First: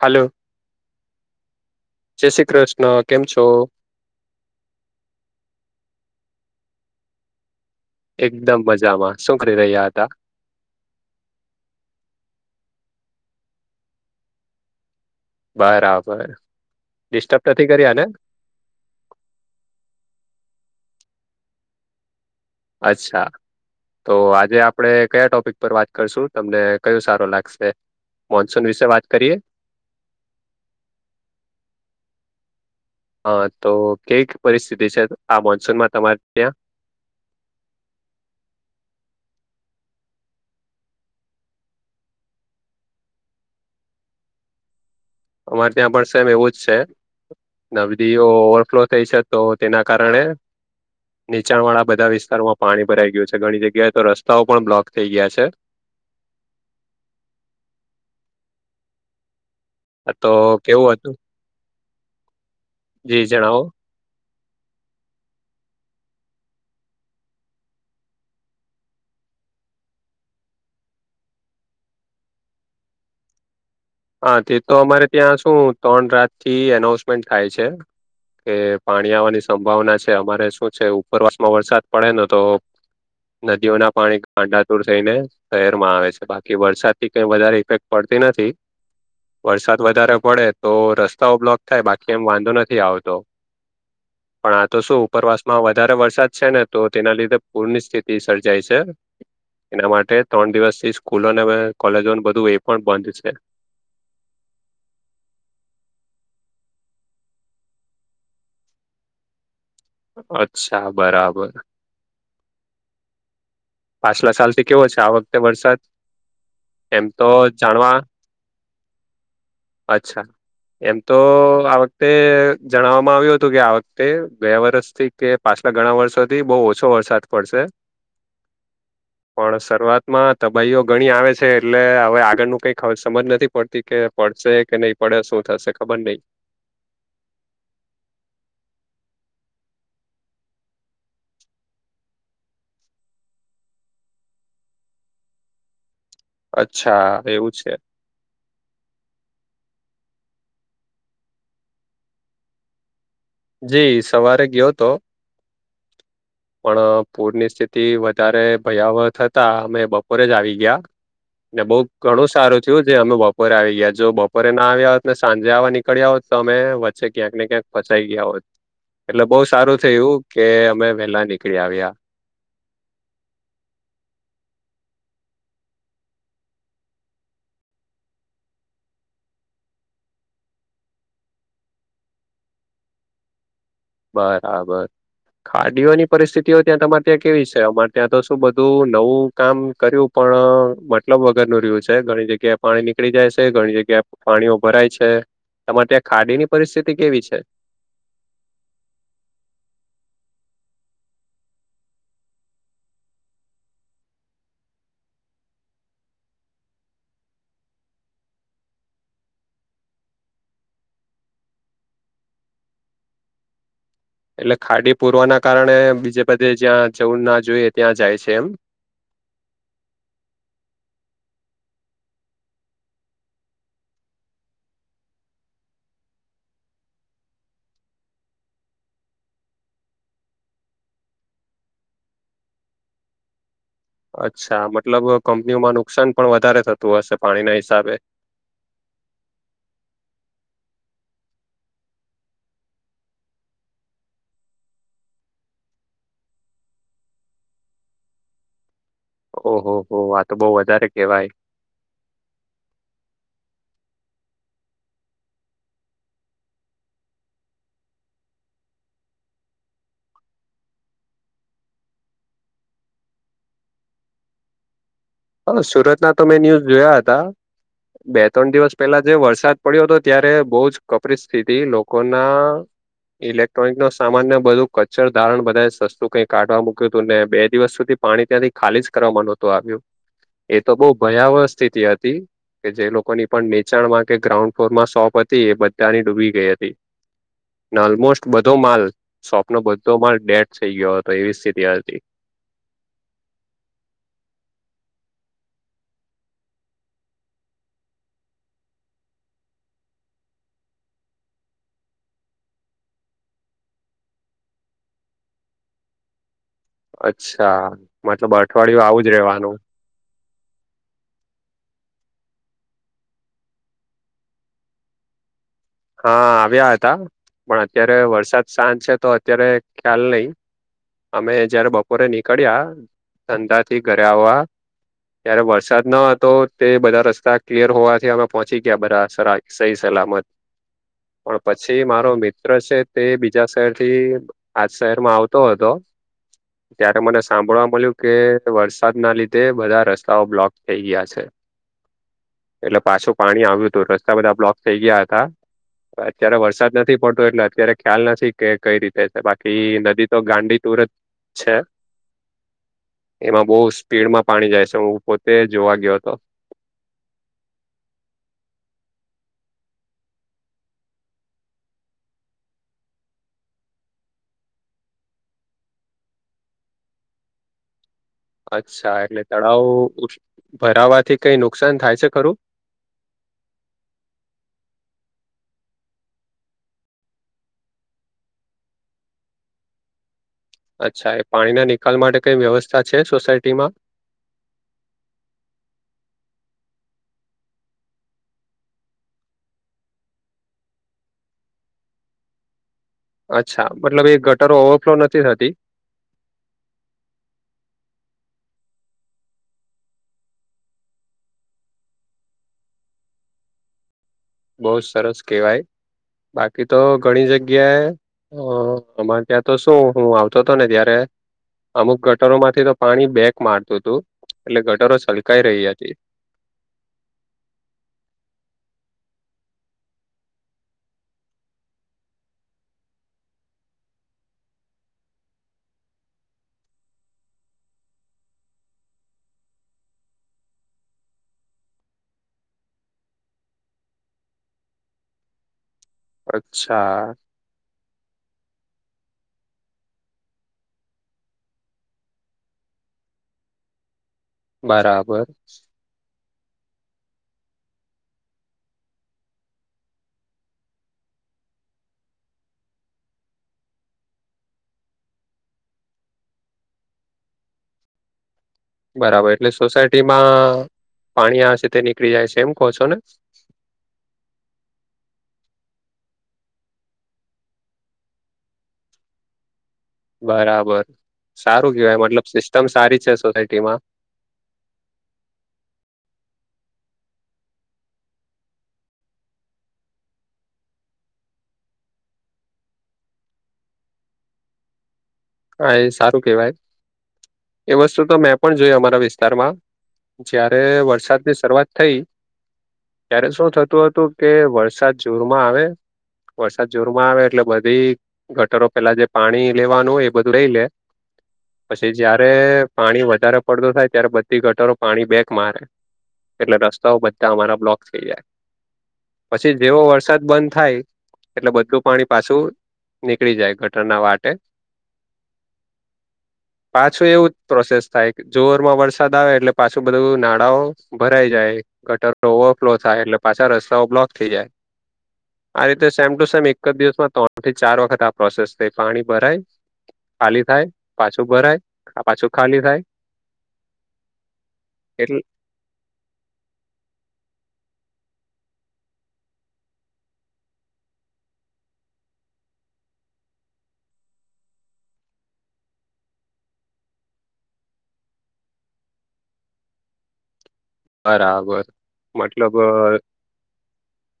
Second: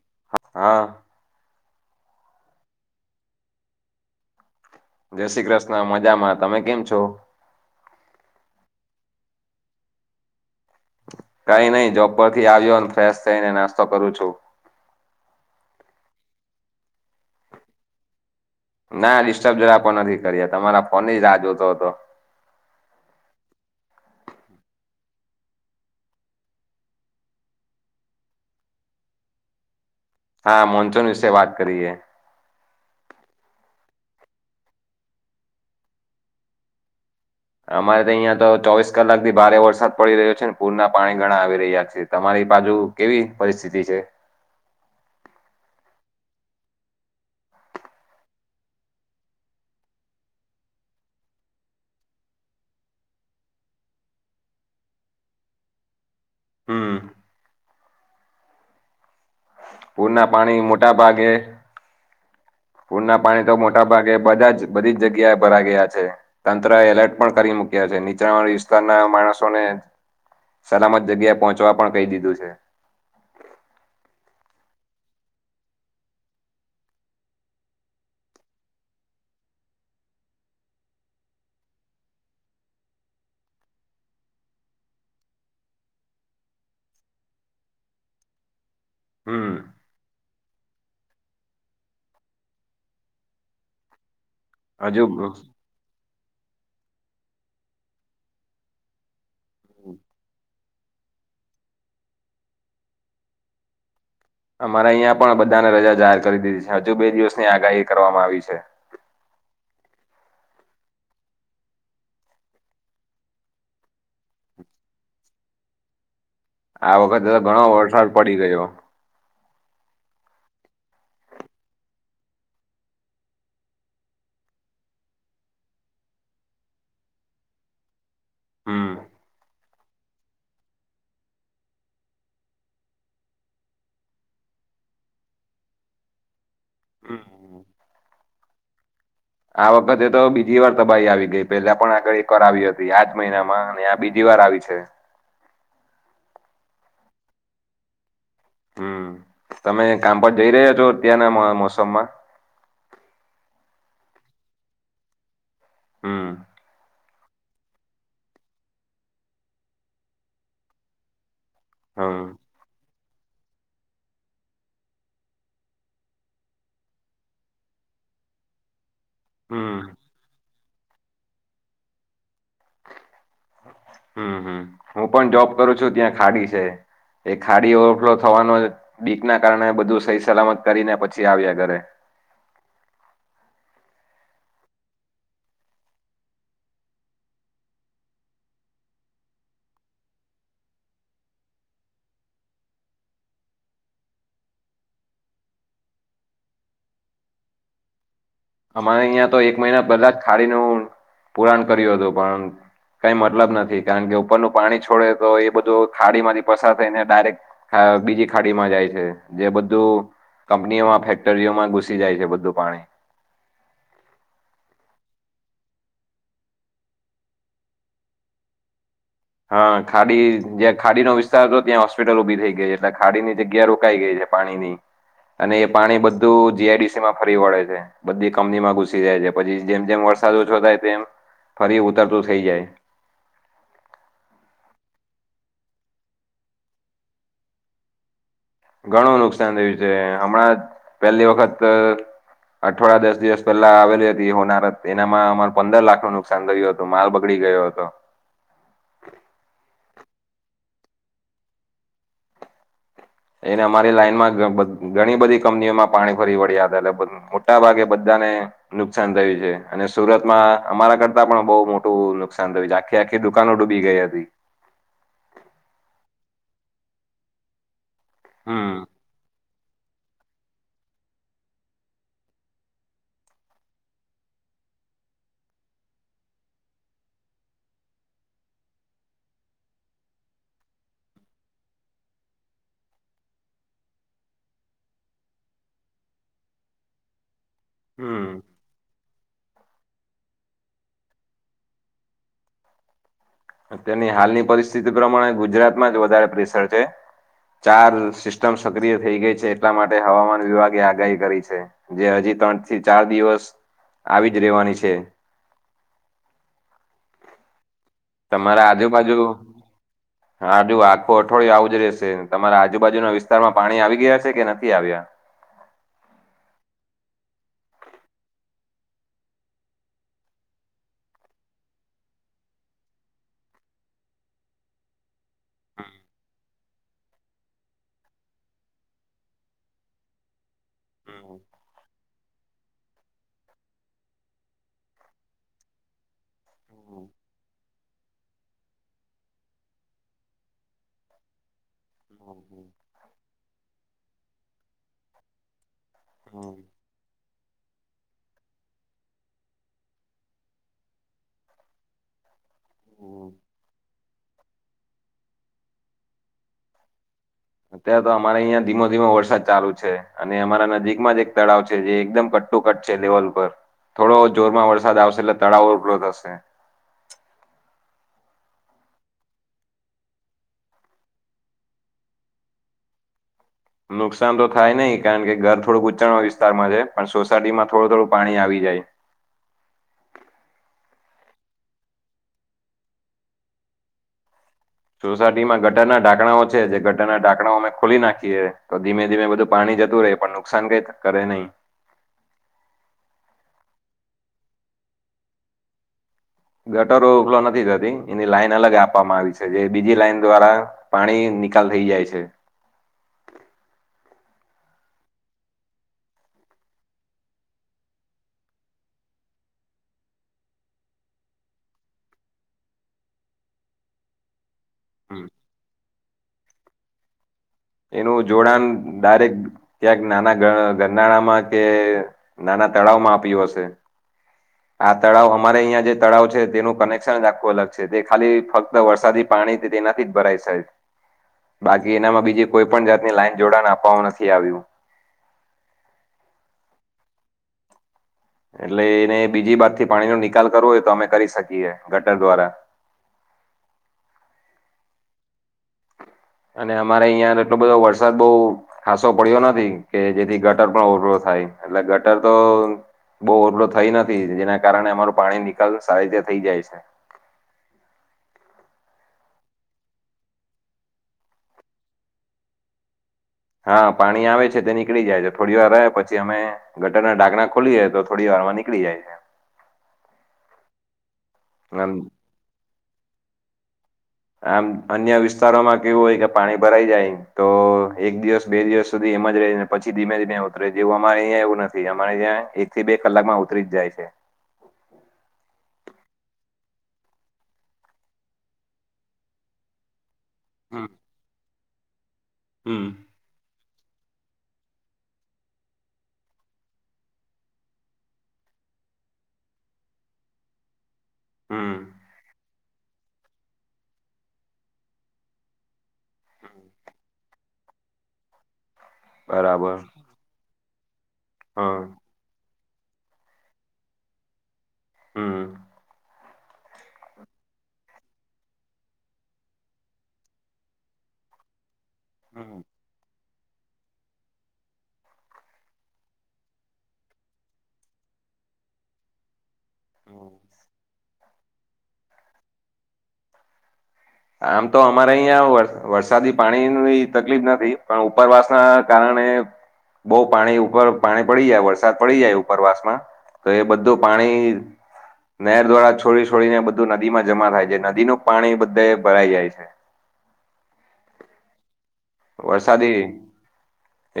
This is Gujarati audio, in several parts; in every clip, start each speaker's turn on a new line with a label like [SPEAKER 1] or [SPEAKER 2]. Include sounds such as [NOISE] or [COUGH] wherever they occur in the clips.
[SPEAKER 1] હાલો,
[SPEAKER 2] હા
[SPEAKER 1] જય શ્રી કૃષ્ણ કેમ છો.
[SPEAKER 2] જય શ્રી કૃષ્ણ મજામાં, તમે કેમ છો?
[SPEAKER 1] એકદમ મજામાં, શું કરી રહ્યા હતાં?
[SPEAKER 2] કઈ નઈ જોબ પરથી આવ્યોને ફ્રેશ થઈને નાસ્તો કરું છું.
[SPEAKER 1] બરાબર, ડિસ્ટર્બ નથી કરયાને?
[SPEAKER 2] ના ડિસ્ટર્બ જરા પણ નથી કર્યા, તમારા ફોનની જ રાહ જોતો હતો.
[SPEAKER 1] અચ્છા. તો આજે આપડે કયા ટોપિક પર વાત કરશું? તમને કયો સારો લાગશે? મોન્સૂન વિશે વાત કરીએ?
[SPEAKER 2] હા, મોનસૂન વિશે વાત કરીએ.
[SPEAKER 1] હ તો કેવીક પરિસ્થિતિ છે આ મોન્સૂનમાં તમારે ત્યાં?
[SPEAKER 2] અમારે તો અહિયાં તો ચોવીસ કલાકથી ભારે વરસાદ પડી રહ્યો છે ને પૂરના પાણી ઘણા આવી રહ્યા છે, તમારી બાજુ? કેવી પરિસ્થિતિ છે?
[SPEAKER 1] અમારે ત્યાં પણ સેમ એવું જ છે. નદીઓ ઓવરફ્લો થઈ છે તો તેના કારણે નીચાણવાળા બધા વિસ્તારોમાં પાણી ભરાઈ ગયું છે ઘણી જગ્યાએ તો રસ્તાઓ પણ બ્લોક થઈ ગયા છે.
[SPEAKER 2] હમ્મ.
[SPEAKER 1] આ
[SPEAKER 2] પૂરના
[SPEAKER 1] તો
[SPEAKER 2] પાણી
[SPEAKER 1] કેવું
[SPEAKER 2] મોટા
[SPEAKER 1] હતું
[SPEAKER 2] ભાગે પૂરના
[SPEAKER 1] જી
[SPEAKER 2] પાણી તો
[SPEAKER 1] જણાવો
[SPEAKER 2] મોટા ભાગે બધા જ બધી જ જગ્યાએ ભરા ગયા છે. તંત્ર એલર્ટ પણ કરી મુક્યા છે નીચાણવાળા વિસ્તારના માણસોને સલામત જગ્યાએ પહોંચવા પણ કહી દીધું છે.
[SPEAKER 1] હા તે તો અમારે ત્યાં શું ત્રણ રાતથી એનાઉસમેન્ટ થાય છે. કે પાણી આવવાની સંભાવના છે અમારે શું છે ઉપરવાસમાં વરસાદ પડે ને તો નદીઓના પાણી ગાડાતુર થઈને શહેરમાં આવે છે બાકી વરસાદથી કઈ વધારે ઈફેક્ટ પડતી નથી.
[SPEAKER 2] હમ
[SPEAKER 1] વરસાદ વધારે પડે તો રસ્તાઓ બ્લોક થાય બાકી એમ વાંધો નથી આવતો. પણ આ તો શું
[SPEAKER 2] હજુ
[SPEAKER 1] ઉપરવાસમાં વધારે વરસાદ છે ને તો તેના લીધે પૂરની સ્થિતિ સર્જાય છે. એના માટે ત્રણ દિવસથી સ્કૂલોને અવે કોલેજો બધું એ પણ બંધ છે.
[SPEAKER 2] અમારે અહીંયા પણ બધાને રજા જાહેર કરી દીધી છે્ હજુ બે દિવસની આગાહી કરવામાં આવી છે.
[SPEAKER 1] અચ્છા બરાબર પાછલા સાલ થી કેવો છે આ વખતે વરસાદ
[SPEAKER 2] આ
[SPEAKER 1] એમ
[SPEAKER 2] વખતે તો ઘણો
[SPEAKER 1] જાણવા
[SPEAKER 2] વરસાદ પડી ગયો
[SPEAKER 1] અચ્છા એમ તો આ વખતે જણાવવામાં આવ્યું હતું કે આ વખતે ગ્યા વરષથી કે પાછલા ઘણા વર્ષો થી બહુ ઓછો વરસાદ પડશે
[SPEAKER 2] હમ્મ
[SPEAKER 1] પણ શરૂઆતમાં તબાહીઓ ઘણી આવે છે એટલે હવે આગળ નુ કઈ સમજ નથી પડતી કે પડશે કે નહી પડે શું થશે ખબર નહી
[SPEAKER 2] હમ્મ
[SPEAKER 1] [INAUDIBLE]
[SPEAKER 2] આ વખતે તો બીજી વાર તબાહી આવી ગઈ પેલા પણ આગળ કરાવી હતી આજ મહિનામાં અને બીજી વાર આવી છે
[SPEAKER 1] અચ્છા એવું છે
[SPEAKER 2] હમ્મ તમે કામ પર જઈ રહ્યા છો અત્યારના મોસમમાં
[SPEAKER 1] જી સવારે ગયો હતો
[SPEAKER 2] હમ
[SPEAKER 1] પણ પૂરની સ્થિતિ વધારે ભયાવહ થતા અમે બપોરે જ આવી ગયા ને બહુ
[SPEAKER 2] હમ
[SPEAKER 1] ઘણું સારું થયું જે અમે બપોરે આવી ગયા જો બપોરે ના આવ્યા હોત ને સાંજે આવા નીકળ્યા હોત તો અ વચ્ચે ક્યાંક ને ક્યાંક ફસા ફસાઈ ગયા હોત એટલે બહુ સારું
[SPEAKER 2] હમ
[SPEAKER 1] થયું કે અમે વેલા નીકળી આવ્યા
[SPEAKER 2] હમ્મ હમ્મ હું પણ જોબ કરું છું ત્યાં ખાડી છે એ ખાડી ઓવરફ્લો થવાનું બીક ના કારણે બધું સહી સલામત કરીને પછી આવ્યા ઘરે
[SPEAKER 1] બરાબર ખાડીઓની પરિસ્થિતિઓ ત્યાં તમારે ત્યાં કેવી છે અમારે ત્યાં તો શું બધું નવું કામ કર્યું પણ મતલબ વગર નું રહ્યું છે ઘણી જગ્યા પાણી નીકળી જાય છે ઘણી જગ્યા પાણીઓ ભરાય છે તમારે ત્યાં ખાડી ની પરિસ્થિતિ કેવી છે
[SPEAKER 2] અમારે અહિયા તો એક મહિના પહેલા જ ખાડીનું પુરાણ કર્યું હતું પણ કઈ મતલબ નથી કારણ કે ઉપરનું પાણી છોડે તો એ બધું ખાડી માંથી પસાર થઈ ને ડાયરેક્ટ હ બીજી ખાડીમાં જાય છે જે બધું કંપનીઓમાં ફેક્ટરીઓમાં ઘુસી જાય છે બધું પાણી
[SPEAKER 1] એટલે ખાડી પૂરવા ના કારણે બીજે બધે જ્યાં જવું ના જોઈએ ત્યાં જાય છે એમ
[SPEAKER 2] હા ખાડી જ્યાં ખાડીનો વિસ્તાર હતો ત્યાં હોસ્પિટલ ઉભી થઈ ગઈ છે એટલે ખાડીની જગ્યા રોકાઈ ગઈ છે પાણીની અને એ પાણી બધું જીઆઈડીસી માં ફરી વળે છે બધી કમનીમાં ઘુસી જાય છે પછી જેમ જેમ વરસાદ ઓછો થાય તેમ ફરી ઉતરતું થઇ જાય
[SPEAKER 1] અચ્છા મતલબ કંપનીઓમાં નુકસાન પણ વધારે થતું હશે પાણીના હિસાબે
[SPEAKER 2] ઘણું નુકસાન થયું છે હમણાં પહેલી વખત અઠવાડા દસ દિવસ પહેલા આવેલી હતી હોનારત એનામાં અમારે પંદર લાખ નું નુકસાન થરય હતું માલ બગડી ગયો હતો
[SPEAKER 1] ઓહોહ આ તો બહુ વધારે કેવાય
[SPEAKER 2] એને અમારી લાઈન માં ઘણી બધી કંપનીઓમાં પાણી ફરી વળ્યા હતા એટલે મોટા ભાગે બધા ને નુકસાન થયું છે અને સુરતમાં અમારા કરતા પણ બહુ મોટું નુકસાન થયું છે આ ક્યાં આખી દુકાનો ડૂબી ગઈ હતી
[SPEAKER 1] સુરતના તો મેં ન્યૂઝ જોયા હતા બે ત્રણ દિવસ
[SPEAKER 2] હમ
[SPEAKER 1] પહેલા જે વરસાદ પડ્યો હતો ત્યારે બહુ જ કપરી સ્થિતિ લોકોના ઇલેક્ટ્રોનિકો સામાન ને બધું કચરો ધારણ બધા સસ્તું કંઈ કાઢવા મૂક્યું હતું ને બે દિવસ સુધી પાણી ત્યાંથી ખાલી જ કરવામાં નહતું આવ્યું એ તો બહુ ભયાવહ સ્થિતિ હતી કે જે લોકોની પણ નીચાણમાં કે ગ્રાઉન્ડ ફ્લોર માં શોપ હતી એ બધાની ડૂબી ગઈ હતી [INAUDIBLE] ઓલમોસ્ટ
[SPEAKER 2] હમ
[SPEAKER 1] બધો માલ શોપ નો બધો માલ ડેટ થઈ ગયો હતો એવી સ્થિતિ હતી
[SPEAKER 2] અત્યની હાલની પરિસ્થિતિ પ્રમાણે ગુજરાતમાં જ વધારે પ્રેશર છે ચાર સિસ્ટમ સક્રિય થઈ ગઈ છે એટલા માટે હવામાન વિભાગે આગાહી કરી છે જે હજી ત્રણ થી ચાર દિવસ આવી જ રહેેવાની છે
[SPEAKER 1] અચ્છા મતલબ અઠવાડિયું આવુંજ રેવાનું
[SPEAKER 2] હાજ આખું અઠવાડિયુ આવું જ રહેશે તમારા આજુબાજુના વિસ્તારમાં પાણી આવી ગયા છે કે નથી આવ્યા
[SPEAKER 1] હા આવ્યા હતા પણ અત્યારે વરસાદ શાંત છે તો અત્યારે ખ્યાલ નહી અમે જયારે બપોરે નીકળ્યા ધંધા થી ઘરે આવવા તય્યારે વરસાદ ન હતો તે બધા રસ્તા ક્લિયર હોવાથી અમે પહોંચી ગયા બધા સ સહી સલામત પણ પછી મારો મિત્ર છે તે બીજા શહેરથી આજ શહેરમાં આવતો હતો ત્યારે મને સાંભળવા મળ્યું કે વરસાદના લીધે બધા રસ્તાઓ બ્લોક થઈ ગયા છે એટલે પાછું પાણી આવ્યું હતું રસ્તા બધા બ્લોક થઈ ગયા હતા અત્યારે વરસાદ નથી પડતો એટલે અત્યારે ખ્યાલ નથી કે કઈ રીતે છે બાકી નદી તો ગાંડી તુર જ છે એમાં બહુ સ્પીડમાં પાણી જાય છે હું પોતે જોવા ગયો હતો
[SPEAKER 2] અત્યારે તો અમારે અહં ધીમો ધીમો વરસાદ ચાલુ છે અને અમારા નજીકમાં જ એક તળાવ છે જે એકદમ કટ કું કટશે લેવલ પર થોડો જોરમાં વરસાદ આવશે એટલે તળાવઉભરો થશે
[SPEAKER 1] અચ્છા એટલે તળાવ ભરાવાથી કઈ નુકસાન થાય છે ખરું?
[SPEAKER 2] નુકસાન તો થાય નહી કારણ કે ઘર થોડુંક ઉચ્ચણો વિસ્તારમાં છે પણ સોસાયટી માં થોડું થોડું પાણી આવી જાય.
[SPEAKER 1] અચ્છા એ પાણીના નિકાલ માટે કઈ વ્યવસ્થા છે સોસાયટી માં?
[SPEAKER 2] સોસાયટીમાં ગટરના ઢાકણાઓ છે જે ગટરના નાઢાકણાઓ અમે ખોલી નાખીએ તો ધીમે ધીમે બધું પાણી જતું રહે પણ નુકસાન કઈ કરે નઈ?
[SPEAKER 1] અચ્છા મતલબ એ ગટરો ઓવરફ્લો નથી થતી?
[SPEAKER 2] ગટરો ઉપખલો નથી થતી એની લાઈન અલગ આપવામાં આવી છે જે બીજી લાઈન દ્વારા. પાણી નિકાલ થઈ જાય છે.
[SPEAKER 1] બહ જ સરસ કેહેવાય બાકી તો ઘણી જગ્યાએ હ આમાં ત્યાં તો શું હું આવતો હતો ને ત્યારે અમુક ગટરો માંથી તો પાણી બેક મારતું હતું એટલે ગટરો
[SPEAKER 2] હમ.
[SPEAKER 1] છલકાઈ રહી હતી.
[SPEAKER 2] એનું જોડાણ દાયરેક ક્યાંક નાના ગરનાળામાં કે ના ના તળાવમાં આપ્યું હશે?
[SPEAKER 1] [INAUDIBLE]
[SPEAKER 2] આ તળાવ અમારે અહિયાં જે તળાવ છે તેનું કનેક્શન આખું અલગ છે તે ખાલી ફક્ત વરસાદી પાણી તેનાથી જ ભરાય સાય
[SPEAKER 1] [INAUDIBLE]
[SPEAKER 2] બાકી એનામાં બીજી કોઈ પણ જાતની લાઈન જોડાને આપવાવામાં નથી આવ્યું.
[SPEAKER 1] અચ્છા.
[SPEAKER 2] એટલે એને બીજી બાત થી પાણીનો નિકાલ કરવો હોય તો અમે કરી શકીએ ગટર દ્વારા.
[SPEAKER 1] બરાબર
[SPEAKER 2] અને અમારે અહિયાં એટલો બધો વરસાદ બહુ ખાાસો પડ્યો નથી કે જેથી ગટર પણ ઓવરફ્લો થાય એટલે ગટર તો બહુ ઓવરફ્લો થઈ નથી જેના કારણે અમારું પાણી નિકાલ સારી રીતે થઇ જાય છે.
[SPEAKER 1] બરાબર એટલે સોસાયટી માં પાણી આવશે તે નીકળી જાય છે એમ કહો છો ને?
[SPEAKER 2] હા પાણી આવે છે તે નીકળી જાય છે થોડી વાર રહે પછી અમે ગટર ના ડઢાકણા ખલીએ તો થોડી વાર માં નીકળી જાય છે.
[SPEAKER 1] બરાબર સારું
[SPEAKER 2] આમ
[SPEAKER 1] કેવાય મતલબ સિસ્ટમ સારી છે સોસાયટી માં.
[SPEAKER 2] આમ અન્ય વિસ્તારોમાં કેવું હોય કે પાણી ભરાઈ જાય તો એક દિવસ બે દિવસ સુધી એમ જ રહીને. પછી ધીમે ધીમે ઉતરે જેવું અમારે અહીંયા એવું નથી અમારે ત્યાં એક થી બે કલાક માં ઉતરી જ જાય છે.
[SPEAKER 1] હા એ સારું કેવાય એ વસ્તુ તો મેં પણ જોય અમારા વિસ્તારમાં. જયારે
[SPEAKER 2] હમ
[SPEAKER 1] વરસાદની શરૂઆત થઇ?
[SPEAKER 2] હમ
[SPEAKER 1] ત્યારે શું થતું હતું કે વરસાદ જોરમાં આવે વરસાદ જોરમાં આવે એટલે બધી ગટરો પેલા જે પાણી લેવાનું હોય. બધું લય લે
[SPEAKER 2] હમ
[SPEAKER 1] પછી જયારે પાણી વધારે પડતું થાય ત્યારે બધી ગટરો પાણી બેક મારે. એટલે રસ્તાઓ બધા અમારા બ્લોક થઈ જાય પછી
[SPEAKER 2] બરાબર
[SPEAKER 1] જેવો વરસાદ બંધ થાય એટલે
[SPEAKER 2] હા
[SPEAKER 1] બધું પાણી પાછું નીકળી જાય ગટર ના વાટે
[SPEAKER 2] હમ્મ
[SPEAKER 1] પાછું એવું જ પ્રોસેસ થાય જોરમાં વરસાદ આવે એટલે પાછું બધું નાડા ઓ. ભરાઈ જાય ગટર
[SPEAKER 2] હમ.
[SPEAKER 1] ઓવરફ્લો થાય એટલે પાછા રસ્તાઓ બ્લોક થઈ જાય. આ રીતે સેમ ટુ સેમ એક જ દિવસમાં ત્રણ થી ચાર વખત આ પ્રોસેસ થઈ પાણી ભરાય ખાલી થાય પાછું ભરાય પાછું ખાલી થાય
[SPEAKER 2] આમ તો અમારે
[SPEAKER 1] એટલે
[SPEAKER 2] અહીંયા વરસ વરસાદી પાણીની તકલીફ નથી પણ ઉપરવાસ ના કારણે બહુ પાણી ઉપર પાણી પડી જાય વરસાદ પડી જાય ઉપરવાસ માં. તો એ બધું પાણી નહેર દ્વારા છોડી છોડીને બધું નદીમાં જમા થાય છે નદીનું પાણી બધે ભરાઈ જાય છે.
[SPEAKER 1] બરાબર મતલબ
[SPEAKER 2] વરસાદી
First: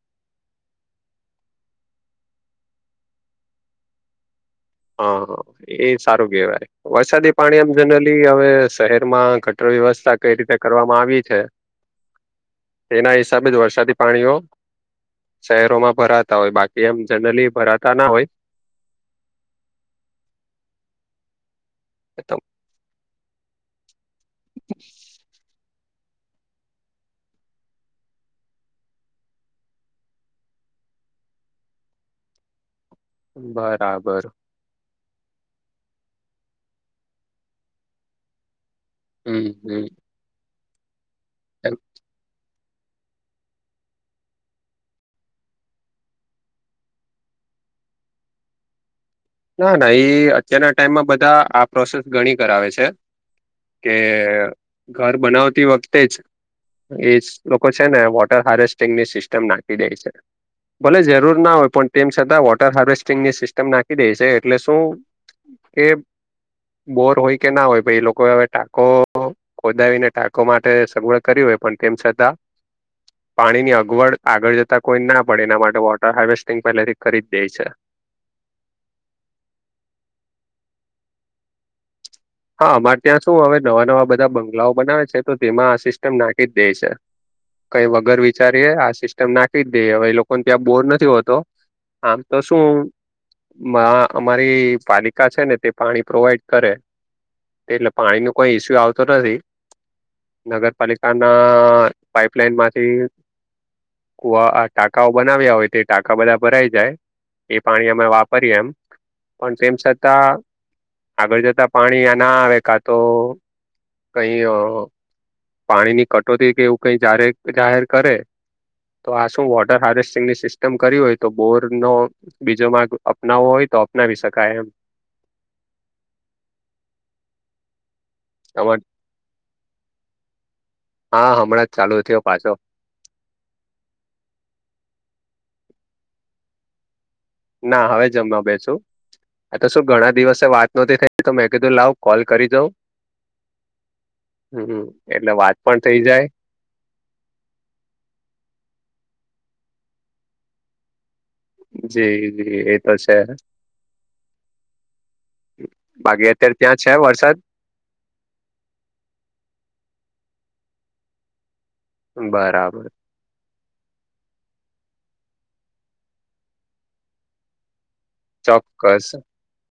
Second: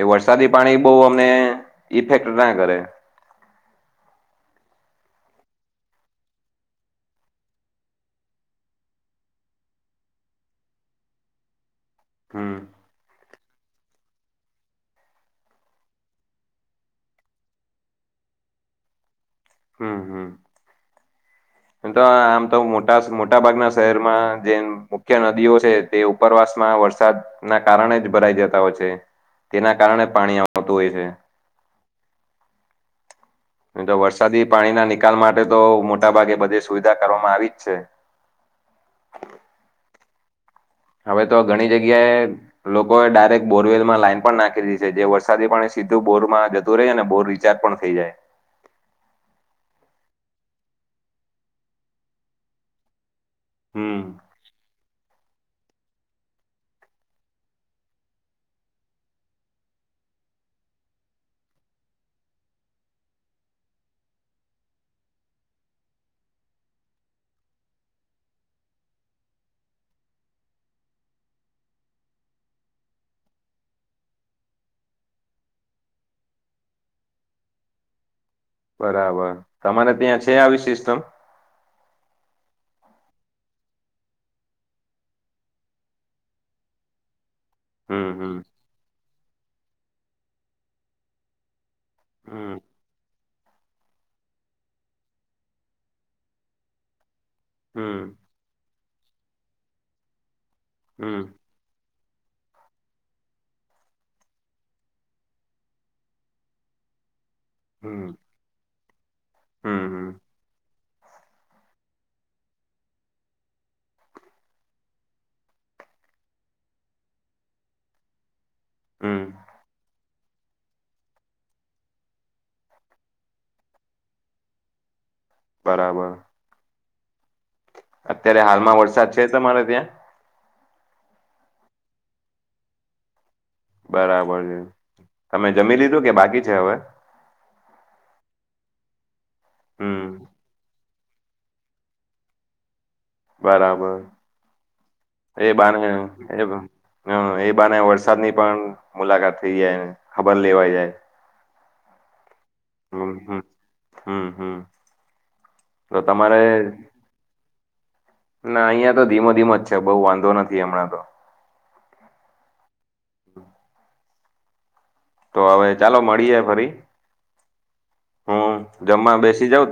[SPEAKER 2] એ વરસાદી પાણી બઉ અમને ઈફેક્ટ ના કરે
[SPEAKER 1] હા હા એ સારું કેવારે વરસાદી પાણી એમ જનરલી હવે શહેરમાં ગટર વ્યવસ્થા કઈ રીતે કરવામાં આવી છે
[SPEAKER 2] હમ્મ
[SPEAKER 1] એના હિસાબે જ વરસાદી પાણીઓ શહેરોમાં ભરાતા હોય બાકી એમ જનરલી ભરાતા ના હોય
[SPEAKER 2] હમ્મ હમ્મ તો આમ તો મોટા મોટા ભાગના શહેરમાં જે મુખ્ય નદીઓ છે તે ઉપરવાસ માં વરસાદ ના કારણે જ ભરાઈ જતા હોય છે તેના કારણે પાણી આવતું હોય છે મ તો
[SPEAKER 1] બરાબર
[SPEAKER 2] વરસાદી પાણી ના નિકાલ માટે તો મોટાભાગે બધી સુવિધા કરવામાં આવી જ છે
[SPEAKER 1] હમ્મ હમ્મ
[SPEAKER 2] હવે તો ઘણી જગ્યાએ લોકોએ ડાયરેક્ટ બોરવેલ માં લાઈન પણ નાખી દી છે જે વરસાદી પાણી સીધું બોર માં જતું રહે છે ને બોર વિચાર પણ થઈ જાય
[SPEAKER 1] ના ના ઈ અત્યારના ટાઈમમાં બધા આ પ્રોસેસ ગણી કરાવે છે કે
[SPEAKER 2] હમ
[SPEAKER 1] ઘર બનાવતી વખતે જ એ લોકો છે ને વોટર હાર્વેસ્ટિંગ ની સિસ્ટમ નાખી દે છે ભલે જરૂર ના હોય પણ તેમ છતાં વોટર હાર્વેસ્ટિંગ ની સિસ્ટમ નાખી દે છે એટલે શું કે બોર હોય કે ના હોય ભ એ લોકો હવે ટાંકો ખોદાવીને ટાંકો માટે સગવડ કરી હોય પણ તેમ છતાં પાણી ની અગવડ આગળ જતા કોઈ ના પડે એના માટે વોટર હાર્વેસ્ટિંગ પહેલાથી કરી જ દે છે
[SPEAKER 2] બરાબર તમારે ત્યાં છે આવી સિસ્ટમ
[SPEAKER 1] હા અમારે ત્યાં શું હવે નવા નવા બધા બંગલાઓ બનાવે છે તો તેમાં આ સિસ્ટમ નાકી જ દે છે કઈ વગર
[SPEAKER 2] હમ
[SPEAKER 1] વિચારીએ આ સિસ્ટમ નાખી જ દઈએ હવે એ લોકોને ત્યાં બોર નથી હોતો આમ તો
[SPEAKER 2] હમ
[SPEAKER 1] શું અમારી પાલિકા છે ને તે પાણી પ્રોવાઈડ કરે એટલે
[SPEAKER 2] હમ
[SPEAKER 1] પાણી ન કોઈ ઈસ્યુ આવતો નથી નગરપાલિકા
[SPEAKER 2] હમ હમ
[SPEAKER 1] ના અ પાઈપલાઈન માંથી કુવા ટાકાઓ બનાવ્યા હોય તે ટાકા બધા ભરાઈ જાય એ પાણી
[SPEAKER 2] હમ
[SPEAKER 1] અમે વાપરીએ એમ પણ તેમ
[SPEAKER 2] હમ હમ
[SPEAKER 1] છતાં આગળ જતા પાણી ના આવે કા તો કઈ પાણી ની કટોતી કે એવું કઈ જાહેર કરે તો
[SPEAKER 2] હમ
[SPEAKER 1] આ શું વોટર હાર્વેસ્ટિંગની સિસ્ટમ કર હોય તો બોર નો બીજો માર્ગ અપનાવવો હોય તો અપનાવી શકાય એમ
[SPEAKER 2] બરાબર અત્યારે
[SPEAKER 1] તમા
[SPEAKER 2] હાલમાં વરસાદ છે તમારે ત્યાં?
[SPEAKER 1] હા હમણાં જ ચાલુ થયો પાછો
[SPEAKER 2] બરાબર છે તમે જમી લીધું કે બાકી છે હવે
[SPEAKER 1] ના હવે જમવા બેસુ આ તો શું
[SPEAKER 2] હમ
[SPEAKER 1] ઘણા દિવસે વાત નતી થઈ તમે કીધું લાવ કોલ કરી દઉ
[SPEAKER 2] બરાબર
[SPEAKER 1] એટલે
[SPEAKER 2] એ
[SPEAKER 1] વાત પણ
[SPEAKER 2] બાંધ
[SPEAKER 1] થઇ જાય
[SPEAKER 2] [UNINTELLIGIBLE] હ એ બને વરસાદ ની પણ મુલાકાત થઇ જાયને ખબર લેવાઈ જાય
[SPEAKER 1] જી જી એતો છે.
[SPEAKER 2] હમ્મ હમ્મ
[SPEAKER 1] બાકી અત્યારે ત્યાં છે વરસાદ
[SPEAKER 2] ના અહિયાં તો ધીમો ધીમો જ છે બહુ વાંધો નથી હમણાં તો
[SPEAKER 1] બરાબર
[SPEAKER 2] તો હવે ચાલો મળી જાય ફરી. હમ્મ
[SPEAKER 1] ચોક્કસ
[SPEAKER 2] જમવા બેસી જાવ